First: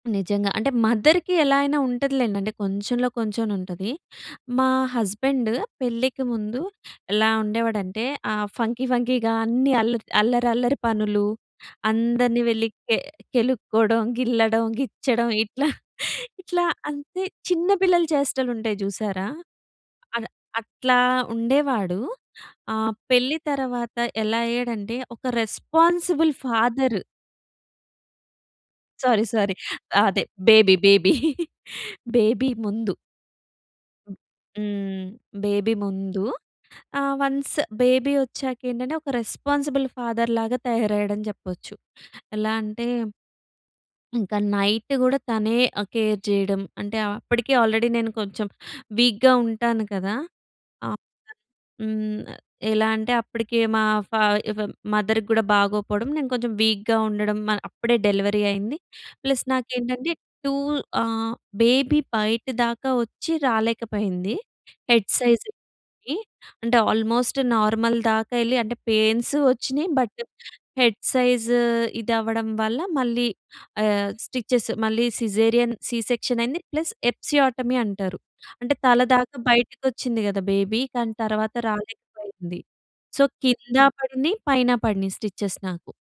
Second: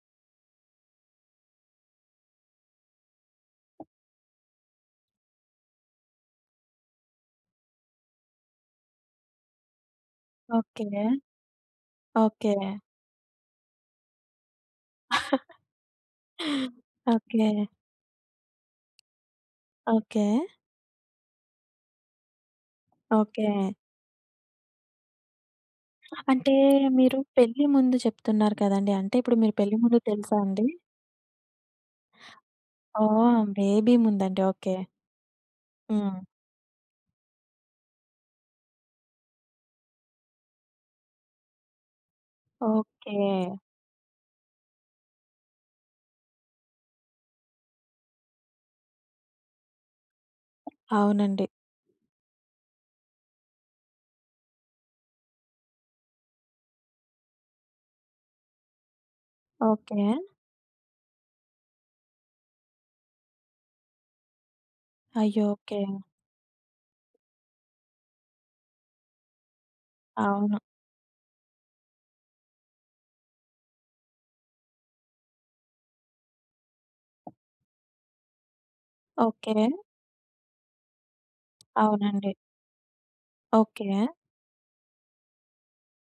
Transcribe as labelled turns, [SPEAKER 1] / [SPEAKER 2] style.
[SPEAKER 1] నిజంగా. అంటే మదర్‌కి ఎలా అయినా ఉంటదిలెండి. అంటే కొంచెంలో కొంచెమైన ఉంటది. మా హస్బెండ్ పెళ్ళికి ముందు ఎలా ఉండేవాడంటే, ఆహ్, ఫంకీ ఫంకీగా అన్ని అల్లర్ అల్లరల్లరి
[SPEAKER 2] ఓకె.
[SPEAKER 1] పనులు, అందరిని
[SPEAKER 2] ఓకె.
[SPEAKER 1] వెళ్ళి కె కెలుక్కోవడం, గిల్లడం, గిచ్చడం ఇట్లా. ఇట్లా అంతె
[SPEAKER 2] ఓకె.
[SPEAKER 1] చిన్న పిల్లల చేష్టలుంటాయి చూసారా, అద్
[SPEAKER 2] ఓకె.
[SPEAKER 1] అట్లా ఉండేవాడు. ఆహ్, పెళ్లి
[SPEAKER 2] ఓకె.
[SPEAKER 1] తర్వాత ఎలా అయ్యాడంటే, ఒక రెస్పాన్సిబుల్
[SPEAKER 2] అంటే
[SPEAKER 1] ఫాదర్.
[SPEAKER 2] మీరు పెళ్లి ముందు చెప్తున్నారు కదండీ, అంటే
[SPEAKER 1] సారీ,
[SPEAKER 2] ఇప్పుడు
[SPEAKER 1] సారీ.
[SPEAKER 2] మీరు పెళ్లి ముందు
[SPEAKER 1] అదే
[SPEAKER 2] తెలుసా అండి?
[SPEAKER 1] Baby baby. బేబీ ముందు.
[SPEAKER 2] ఓహ్! బేబీ ముందండి, ఓకె.
[SPEAKER 1] హ్మ్. బేబీ
[SPEAKER 2] హ్మ్.
[SPEAKER 1] ముందు. ఆహ్, వన్స్ బేబీ ఒచ్చాక ఏంటంటే ఒక రెస్పాన్సిబుల్ ఫాదర్‌ లాగా తయారయ్యాడని చెప్పొచ్చు. ఎలా అంటే
[SPEAKER 2] ఓకె.
[SPEAKER 1] ఇంకా నైట్ కూడా తనే కేర్ చేయడం. అంటే అప్పటికే ఆల్రెడీ నేను కొంచెం వీక్‌గా ఉంటాను కదా! ఆహ్,
[SPEAKER 2] అవునండి.
[SPEAKER 1] హ్మ్, ఎలా అంటే అప్పటికి మా ఫా మదర్‌కి కూడా బాగోపోవడం. నేను కొంచెం వీక్‌గా ఉండడం అప్పుడే డెలివరీ అయింది. Plus
[SPEAKER 2] okay.
[SPEAKER 1] నాకేంటంటే 2 ఆహ్, బేబీ బయట దాకా వచ్చి రాలేకపోయింది. హెడ్
[SPEAKER 2] అయ్యో!
[SPEAKER 1] సైజ్‌కి
[SPEAKER 2] ఓకె.
[SPEAKER 1] అంటే ఆల్మోస్ట్ నార్మల్ దాకా ఎళ్లి అంటే పెయిన్స్ వచ్చినాయి. బట్
[SPEAKER 2] అవును.
[SPEAKER 1] హెడ్ సైజ్ ఇధవ్వడం వల్ల మళ్ళీ ఆహ్, స్టిచెస్ మళ్ళీ సిజేరియన్ సి సెక్షన్ అయింది. ప్లస్ ఎపిసియోటమీ అంటారు. అంటే తల దాకా
[SPEAKER 2] ఓకె.
[SPEAKER 1] బయటకొచ్చింది కద బేబీ. కాని తర్వాత
[SPEAKER 2] అవునండి.
[SPEAKER 1] రాలేకపోయింది. సో కింద
[SPEAKER 2] ఓకె.
[SPEAKER 1] పడినాయి, పైన పడినాయి స్టిచెస్ నాకు.